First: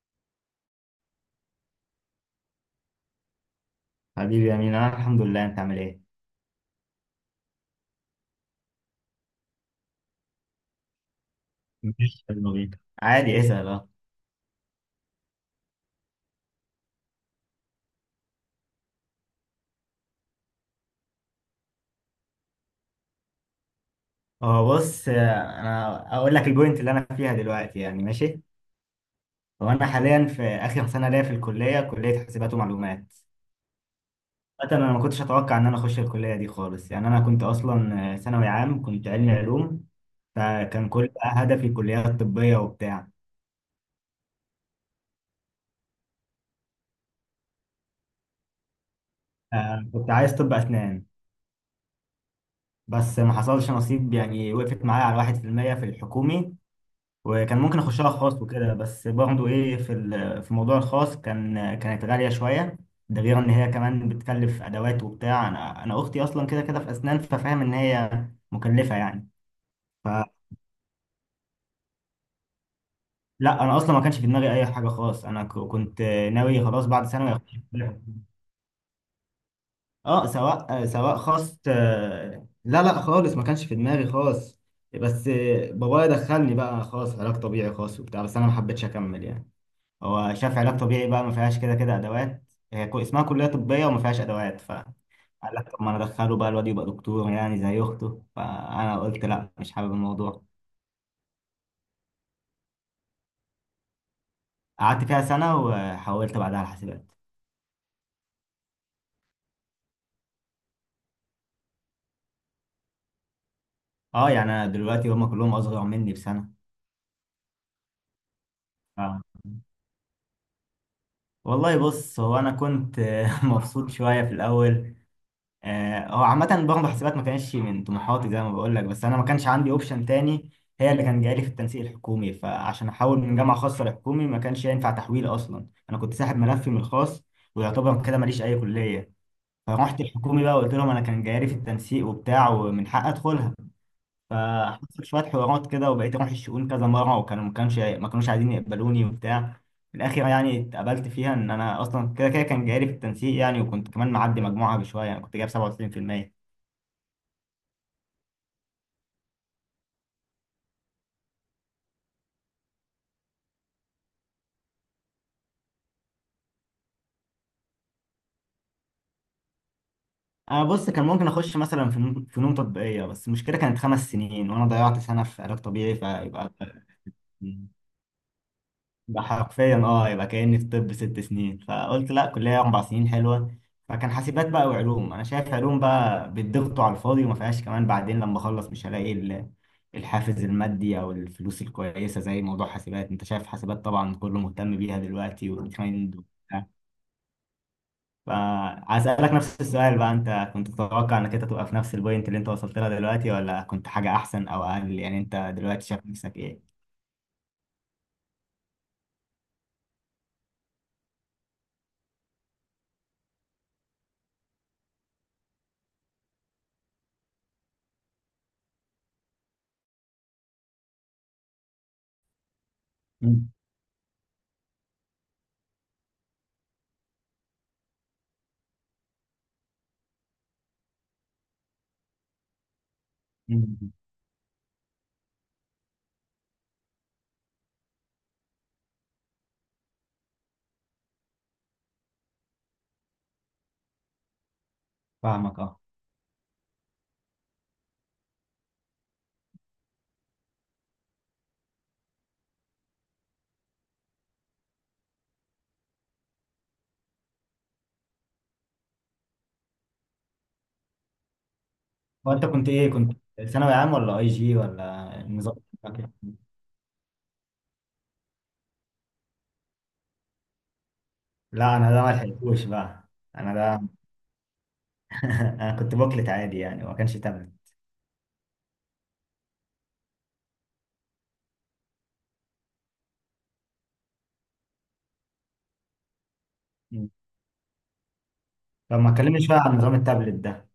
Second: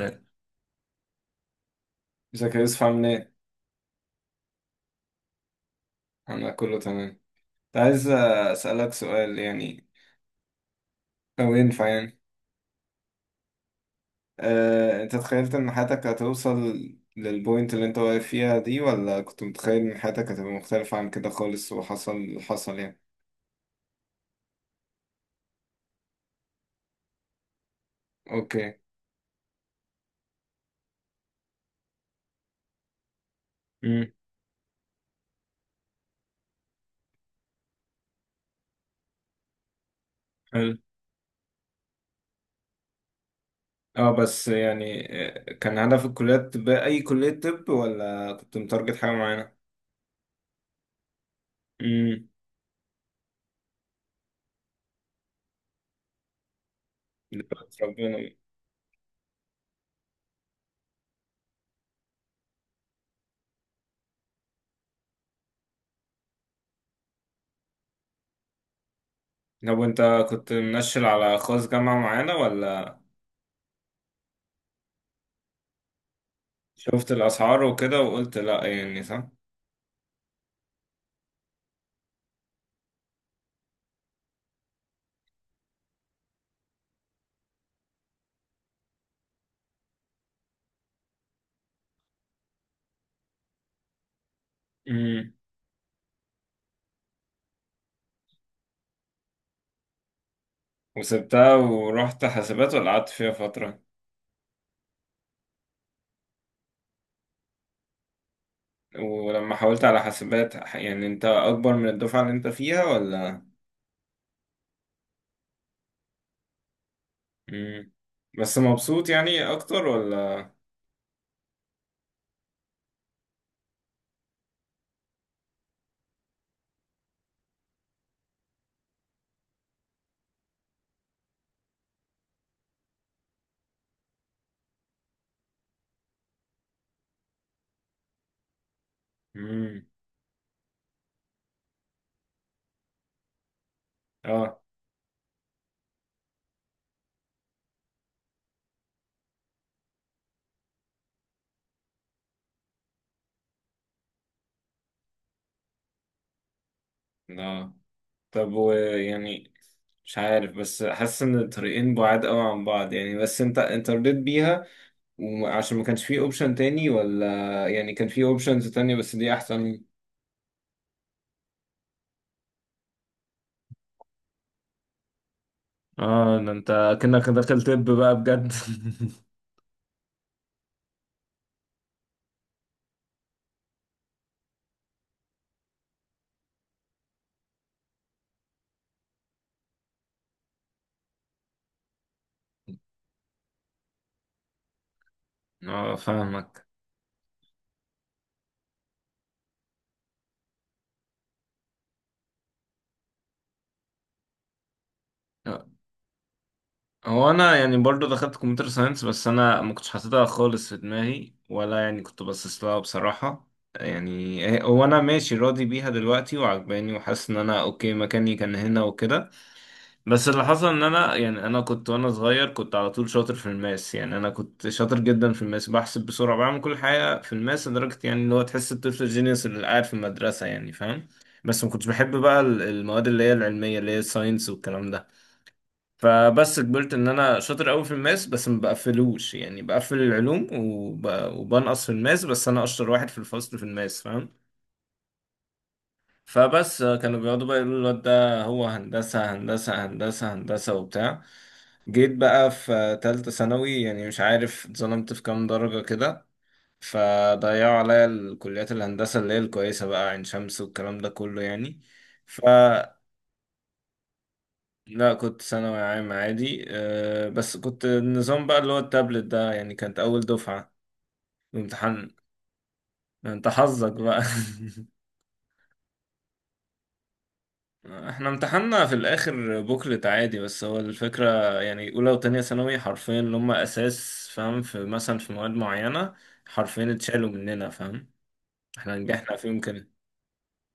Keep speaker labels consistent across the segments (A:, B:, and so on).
A: ازيك يا يوسف، عامل ايه؟
B: حبيبي يا مين، انا الحمد لله، انت عامل ايه؟
A: انا كله تمام. كنت عايز اسألك سؤال يعني، لو ينفع يعني.
B: مفيش، يلا بينا عادي، اسال اه.
A: انت تخيلت ان حياتك هتوصل للبوينت اللي انت واقف فيها دي، ولا كنت متخيل ان حياتك هتبقى مختلفة عن كده خالص وحصل اللي حصل يعني؟
B: هو بص، انا اقول لك البوينت اللي انا فيها دلوقتي يعني ماشي.
A: اوكي.
B: هو انا حاليا في اخر سنه ليا في الكليه، كليه حاسبات ومعلومات.
A: امم.
B: مثلا انا ما كنتش اتوقع ان انا اخش الكليه دي خالص يعني، انا كنت اصلا ثانوي عام، كنت علمي علوم.
A: حلو.
B: فكان كل بقى هدفي كليات طبيه وبتاع.
A: اه بس يعني، كان هدفك كلية طب؟ اي كلية طب؟ ولا كنت متارجت حاجة معينة؟
B: كنت عايز طب اسنان.
A: امم.
B: بس ما حصلش نصيب يعني، وقفت معايا على 1% في المية في الحكومي. وكان ممكن اخشها
A: ربنا.
B: خاص وكده، بس برضه ايه في موضوع الخاص كانت غاليه شويه. ده غير ان هي كمان بتكلف ادوات وبتاع. انا اختي اصلا كده كده في اسنان، ففاهم ان هي مكلفه يعني.
A: طب وانت
B: فلا،
A: كنت منشل على خاص جامعة معينة ولا؟
B: انا اصلا ما كانش في دماغي اي حاجه خاص، انا كنت ناوي خلاص بعد
A: شفت
B: ثانوي اخش
A: الأسعار وكده
B: كلية.
A: وقلت لأ، يعني صح.
B: اه، سواء خاص، لا لا خالص، ما كانش في دماغي خاص. بس بابايا دخلني بقى خاص علاج طبيعي، خاص وبتاع، بس انا ما حبيتش اكمل يعني. هو شاف علاج طبيعي بقى ما فيهاش كده كده ادوات، هي اسمها كليه طبيه وما فيهاش ادوات، فقال
A: امم.
B: لك طب ما انا ادخله بقى الواد يبقى دكتور يعني زي اخته. فانا قلت لا، مش حابب الموضوع.
A: وسبتها ورحت حاسبات وقعدت فيها فترة.
B: قعدت فيها سنه وحولت بعدها على حاسبات.
A: ولما حاولت على حاسبات، يعني أنت أكبر من الدفعة اللي أنت فيها ولا؟
B: اه يعني انا دلوقتي هم كلهم اصغر مني بسنه.
A: امم. بس مبسوط
B: ف-
A: يعني أكتر ولا؟
B: والله بص، هو انا كنت مبسوط شويه في الاول. هو عامة برضه حسابات ما كانش من طموحاتي زي ما بقول لك، بس أنا ما كانش عندي أوبشن تاني. هي اللي كان جايلي في التنسيق الحكومي، فعشان أحول من جامعة خاصة لحكومي ما كانش ينفع تحويل، أصلا أنا كنت ساحب ملفي من الخاص، ويعتبر كده ماليش أي كلية.
A: امم.
B: فرحت الحكومي بقى وقلت لهم أنا كان جايلي في التنسيق وبتاع ومن حق أدخلها.
A: آه.
B: فحصل شوية حوارات كده وبقيت أروح الشؤون كذا مرة، وكانوا ما كانوش عايزين يقبلوني وبتاع. في الآخر يعني اتقبلت فيها، إن أنا أصلا كده كده كان جايلي في التنسيق يعني، وكنت كمان معدي مجموعة بشوية يعني، كنت جايب 97%.
A: لا. طب ويعني مش عارف، بس حاسس إن الطريقين بعاد أوي عن بعض يعني. بس أنت، أنت رضيت بيها وعشان ما كانش فيه أوبشن تاني، ولا يعني كان فيه أوبشنز تانية بس دي أحسن؟
B: انا بص كان ممكن اخش مثلا في فنون تطبيقيه، بس المشكله كانت 5 سنين وانا ضيعت سنه في علاج طبيعي،
A: اه ده
B: فيبقى
A: انت كأنك داخل طب بقى بجد.
B: يبقى حرفيا اه، يبقى كاني في طب 6 سنين، فقلت لا، كليه 4 سنين حلوه. فكان حاسبات بقى. وعلوم، انا شايف علوم بقى بتضغطوا على الفاضي وما فيهاش كمان بعدين لما اخلص مش هلاقي الحافز المادي او الفلوس الكويسه زي موضوع حاسبات. انت شايف حاسبات طبعا كله مهتم بيها دلوقتي
A: اه
B: والترند.
A: فاهمك.
B: فعايز نفس السؤال بقى، انت كنت تتوقع انك انت تبقى في نفس البوينت اللي انت وصلت لها دلوقتي ولا كنت حاجة احسن او اقل؟ يعني انت
A: آه،
B: دلوقتي شايف نفسك ايه؟
A: هو انا يعني برضو دخلت كمبيوتر ساينس، بس انا ما كنتش حاططها خالص في دماغي ولا، يعني كنت باصص لها بصراحة. يعني هو انا ماشي راضي بيها دلوقتي وعجباني، وحاسس ان انا اوكي، مكاني كان هنا وكده. بس اللي حصل ان انا، يعني انا كنت، وانا صغير كنت على طول شاطر في
B: مم.
A: الماس. يعني انا كنت شاطر جدا في الماس، بحسب بسرعه، بعمل كل حاجه في الماس، لدرجه يعني اللي هو تحس الطفل الجينيوس اللي قاعد في المدرسه، يعني فاهم. بس ما كنتش بحب بقى المواد اللي هي العلميه، اللي
B: مم.
A: هي الساينس والكلام ده. فبس كبرت، ان انا شاطر قوي في الماس بس ما بقفلوش، يعني بقفل العلوم وبنقص في الماس، بس انا اشطر واحد في الفصل في الماس، فاهم.
B: فاهمك اه.
A: فبس كانوا بيقعدوا بقى يقولوا الواد ده هو هندسه هندسه هندسه هندسه وبتاع. جيت بقى في تالتة ثانوي، يعني مش عارف اتظلمت في كام درجة كده، فضيعوا عليا الكليات الهندسة اللي هي الكويسة بقى، عين شمس والكلام ده كله يعني. ف
B: وانت كنت ثانوي عام ولا اي جي
A: لا،
B: ولا
A: كنت
B: النظام
A: ثانوي
B: بتاعك
A: عام
B: إيه؟
A: عادي، أه، بس كنت النظام بقى اللي هو التابلت ده يعني، كانت أول دفعة
B: لا، انا ده
A: امتحان.
B: ما لحقتوش بقى.
A: انت
B: انا ده
A: حظك بقى.
B: انا كنت بوكلت عادي يعني، وما كانش تابلت.
A: احنا امتحاننا في الآخر بوكلت عادي، بس هو الفكرة يعني أولى وتانية ثانوي حرفيا اللي هم أساس، فاهم، في مثلا في مواد معينة حرفيا
B: مم.
A: اتشالوا مننا، فاهم. احنا
B: طب ما
A: نجحنا
B: تكلمني شوية
A: فيهم
B: عن
A: كده.
B: نظام التابلت ده.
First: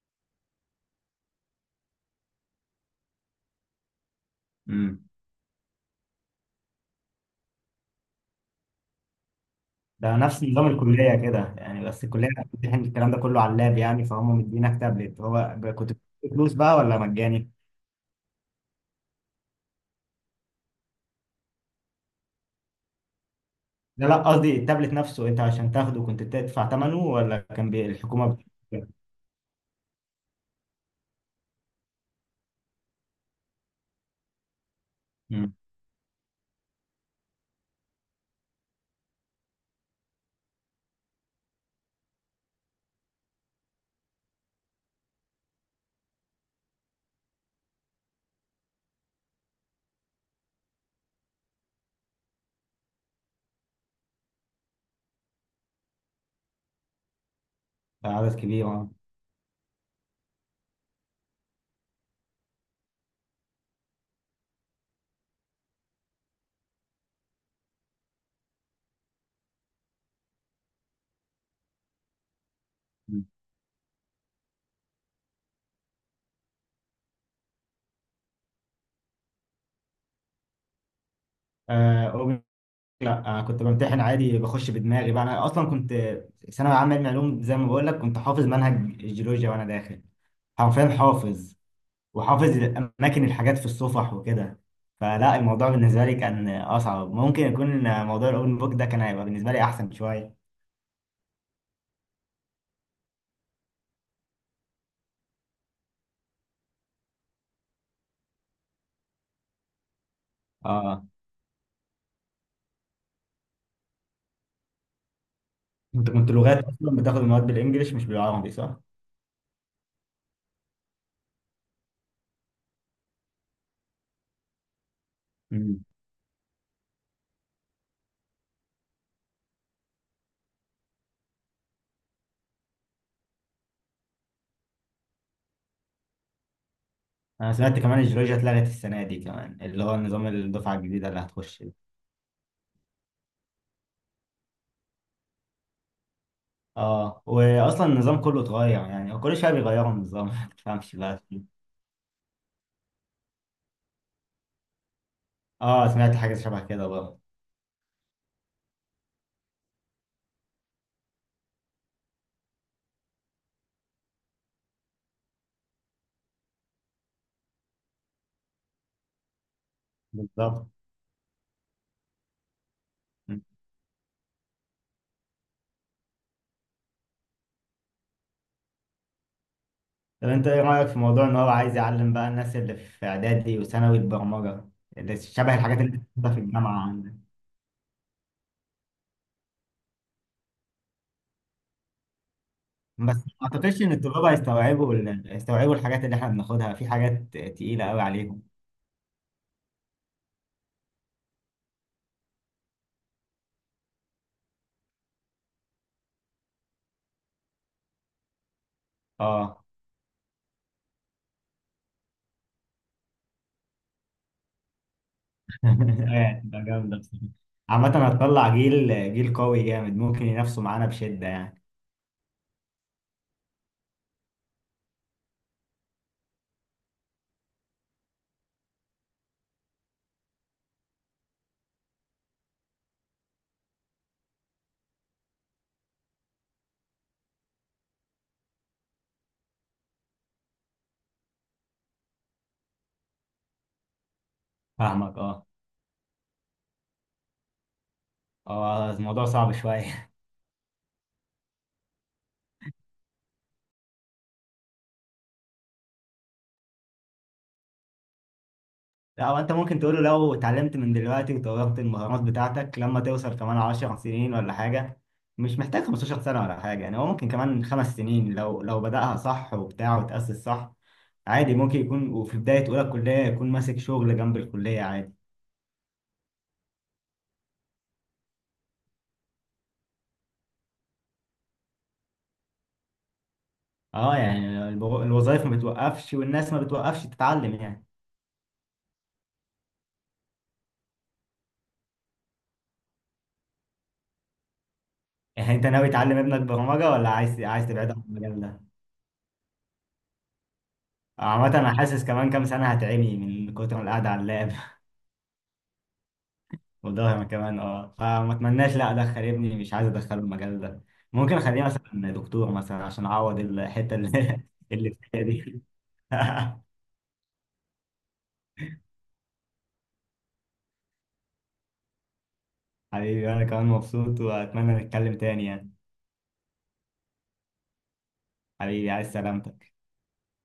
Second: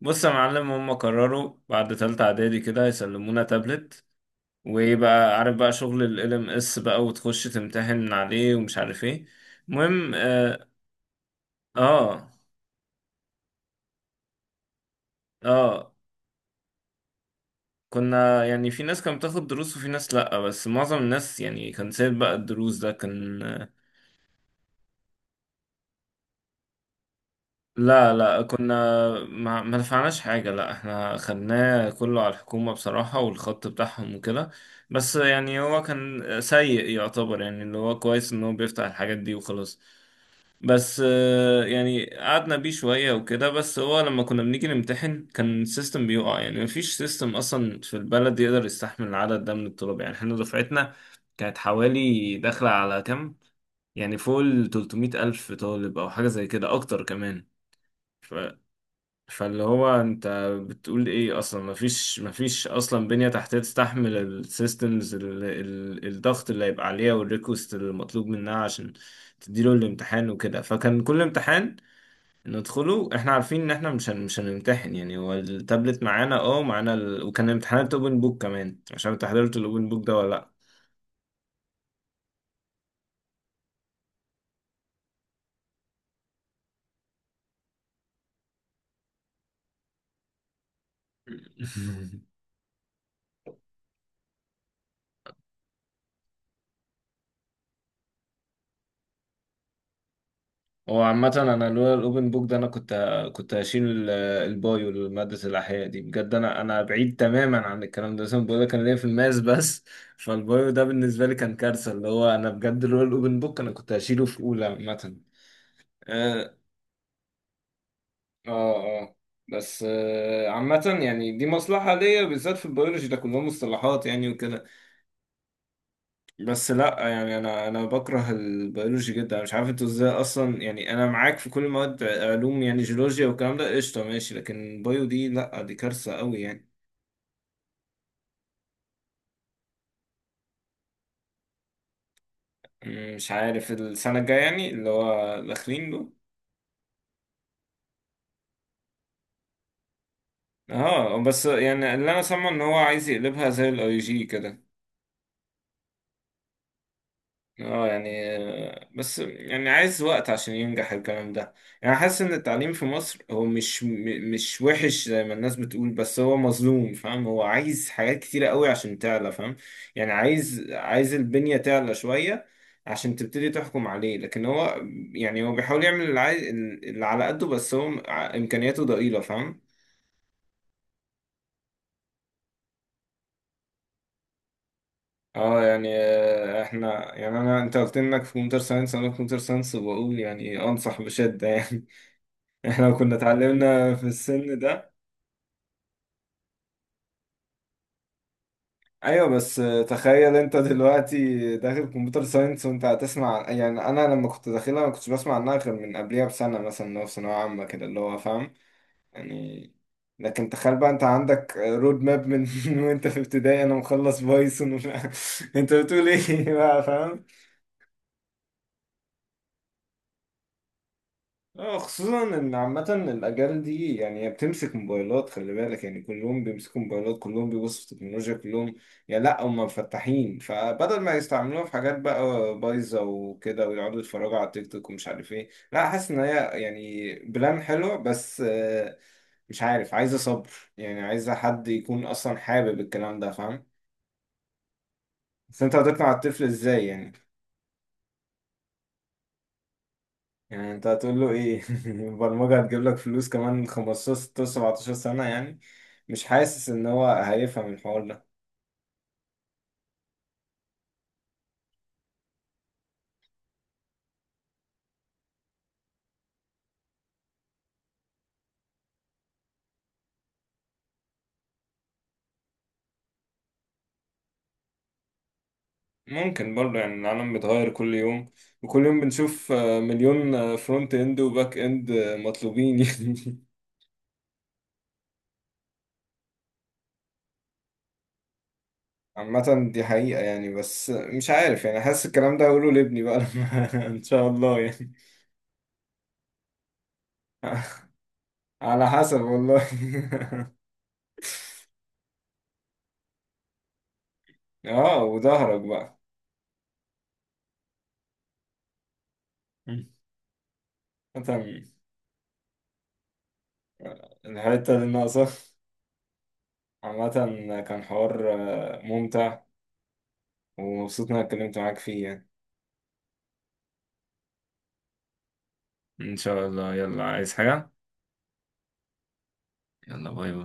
A: بص يا معلم، هم قرروا بعد تالتة اعدادي كده يسلمونا تابلت، وايه
B: امم
A: بقى، عارف بقى شغل ال LMS بقى، وتخش تمتحن من عليه ومش عارف ايه. المهم.
B: ده نفس نظام
A: اه.
B: الكلية كده يعني، بس
A: اه،
B: الكلية بتمتحن الكلام ده كله على اللاب يعني، فهم مدينك تابلت. هو كنت
A: آه،
B: بتدفع فلوس بقى ولا مجاني؟
A: كنا يعني في ناس كانت بتاخد دروس وفي ناس لأ، بس معظم الناس يعني كان سايب بقى الدروس، ده كان.
B: لا لا، قصدي التابلت نفسه، انت عشان تاخده كنت بتدفع ثمنه ولا كان
A: لا
B: الحكومة
A: لا،
B: بت-.
A: كنا ما دفعناش حاجة، لا، احنا خدناه كله على الحكومة بصراحة، والخط بتاعهم وكده. بس
B: مم.
A: يعني هو كان سيء يعتبر، يعني اللي هو كويس ان هو بيفتح الحاجات دي وخلاص. بس يعني قعدنا بيه شوية وكده، بس هو لما كنا بنيجي نمتحن كان السيستم بيقع. يعني مفيش سيستم اصلا في البلد يقدر يستحمل العدد ده من الطلاب. يعني احنا دفعتنا كانت حوالي داخلة على كام، يعني فوق ال 300 ألف طالب أو حاجة زي كده أكتر كمان.
B: ده عدد كبير اه.
A: فاللي هو انت بتقول ايه، اصلا مفيش، اصلا بنية تحتية تستحمل السيستمز، الضغط اللي هيبقى عليها والريكوست المطلوب منها عشان تديله الامتحان وكده. فكان كل امتحان ندخله
B: مم.
A: احنا عارفين ان احنا مش هنمتحن يعني. هو التابلت معانا، اه، معانا وكان امتحانات اوبن بوك كمان. مش عارف انت حضرت الاوبن بوك ده ولا؟
B: آه، أوبن- لا، كنت بمتحن عادي، بخش بدماغي بقى. انا اصلا كنت ثانوي عام علم علوم زي ما بقول لك، كنت حافظ منهج الجيولوجيا وانا داخل، حرفيا حافظ،
A: لا.
B: وحافظ اماكن الحاجات في الصفح وكده. فلا الموضوع بالنسبه لي كان اصعب، ممكن يكون موضوع الاوبن بوك ده كان هيبقى بالنسبه لي احسن شويه.
A: هو عامة أنا لولا الأوبن بوك ده، أنا كنت هشيل البايو، مادة الأحياء دي، بجد. أنا بعيد تماما عن الكلام ده أصلا، بقول لك أنا ليا في الماس بس، فالبايو ده
B: اه،
A: بالنسبة لي كان كارثة، اللي هو أنا بجد لولا الأوبن بوك أنا كنت هشيله في أولى عامة.
B: انت كنت
A: آه.
B: لغات اصلا بتاخد المواد بالانجلش مش بالعربي،
A: آه.
B: صح؟
A: آه. بس آه، عامة يعني دي مصلحة ليا، بالذات في البيولوجي ده كلهم مصطلحات يعني وكده.
B: امم.
A: بس لا، يعني انا، بكره البيولوجي جدا. انا مش عارف انتوا ازاي اصلا. يعني انا معاك في كل المواد علوم، يعني جيولوجيا والكلام ده قشطه ماشي، لكن بايو دي لا، دي كارثه قوي يعني.
B: انا سمعت كمان الجيولوجيا اتلغت السنه دي، كمان اللي هو نظام الدفعه الجديده اللي هتخش دي.
A: مش عارف السنه الجايه، يعني اللي هو داخلين له.
B: اه، واصلا النظام كله اتغير، يعني هو كل شويه بيغيروا النظام ما تفهمش
A: اه
B: بقى
A: بس
B: فيه.
A: يعني اللي انا سامعه ان هو عايز يقلبها زي الاي جي كده.
B: اه، سمعت حاجه شبه كده برضه.
A: اه يعني، بس يعني عايز وقت عشان ينجح الكلام ده. يعني حاسس ان التعليم في مصر هو مش وحش زي ما الناس بتقول، بس هو مظلوم، فاهم، هو عايز حاجات كتيرة قوي عشان تعلى، فاهم. يعني عايز،
B: بالظبط.
A: عايز البنية تعلى شوية عشان تبتدي تحكم عليه. لكن هو، يعني هو بيحاول يعمل اللي عايز، اللي على قده، بس هو امكانياته ضئيلة، فاهم.
B: طب انت ايه رأيك في موضوع ان هو عايز يعلم بقى الناس اللي في اعدادي وثانوي البرمجة، اللي شبه
A: اه
B: الحاجات اللي
A: يعني،
B: بتاخدها في الجامعة
A: احنا
B: عندك؟
A: يعني انا، انت قلت انك في كمبيوتر ساينس، انا في كمبيوتر ساينس، وبقول يعني انصح بشدة. يعني احنا
B: بس
A: كنا
B: ما اعتقدش ان
A: اتعلمنا في
B: الطلاب
A: السن ده.
B: هيستوعبوا الحاجات اللي احنا بناخدها، في حاجات تقيلة قوي عليهم.
A: ايوه، بس تخيل انت دلوقتي داخل كمبيوتر ساينس وانت هتسمع، يعني انا لما كنت داخلها ما كنتش بسمع عنها غير من قبلها بسنه مثلا، اللي هو في ثانويه عامه كده، اللي هو فاهم
B: اه.
A: يعني. لكن تخيل بقى انت عندك رود ماب من، وانت في ابتدائي، انا مخلص بايثون ومش عارف- انت بتقول
B: ايه
A: ايه
B: ده،
A: بقى،
B: جامدة
A: فاهم.
B: بصراحة. عامة هتطلع جيل قوي جامد، ممكن ينافسوا معانا بشدة يعني.
A: اه، خصوصا ان عامة الاجيال دي، يعني هي بتمسك موبايلات، خلي بالك، يعني كلهم بيمسكوا موبايلات، كلهم بيبصوا في التكنولوجيا، كلهم يعني لا هم مفتحين. فبدل ما يستعملوها في حاجات بقى بايظة وكده ويقعدوا يتفرجوا على التيك توك ومش عارف ايه، لا، حاسس ان هي يعني بلان حلوة، بس مش عارف، عايزة صبر. يعني عايزة حد يكون اصلا حابب الكلام ده، فاهم.
B: فاهمك اه.
A: بس انت هتقنع الطفل ازاي يعني؟
B: اه الموضوع صعب شوية.
A: يعني انت هتقول له ايه؟ البرمجة هتجيب لك فلوس كمان 15 16 17 سنة يعني؟ مش حاسس ان هو هيفهم الحوار ده.
B: لا، هو انت ممكن تقوله لو اتعلمت من دلوقتي وطورت المهارات بتاعتك، لما توصل كمان 10 سنين ولا حاجة. مش محتاج 15 سنة ولا حاجة يعني، هو ممكن كمان 5 سنين لو بدأها صح وبتاع وتأسس صح. عادي ممكن يكون، وفي بداية أولى الكلية يكون ماسك شغل جنب الكلية عادي.
A: ممكن برضه، يعني العالم بيتغير كل يوم، وكل يوم بنشوف مليون، فرونت اند وباك اند، مطلوبين يعني.
B: اه يعني الوظائف ما بتوقفش والناس ما بتوقفش تتعلم يعني.
A: عامة دي حقيقة يعني، بس مش عارف، يعني حاسس الكلام ده هقوله لابني بقى لما، ان شاء الله يعني.
B: يعني انت ناوي تعلم ابنك برمجة ولا عايز تبعده عن المجال ده؟
A: على حسب والله.
B: عامة انا حاسس كمان كام سنة هتعمي من كتر القعدة على اللاب.
A: اه، وظهرك بقى.
B: وده أنا كمان اه، فما اتمناش لا ادخل ابني، مش عايز ادخله المجال ده. ممكن
A: مثلا
B: اخليه مثلا دكتور مثلا عشان اعوض الحته اللي
A: الحتة اللي
B: اللي فيها
A: ناقصة.
B: دي.
A: عامة كان حوار ممتع، ومبسوط إن أنا اتكلمت معاك فيه يعني.
B: حبيبي، انا كمان مبسوط واتمنى نتكلم تاني يعني.
A: إن شاء الله. يلا، عايز حاجة؟
B: حبيبي، عايز سلامتك.
A: يلا، باي باي.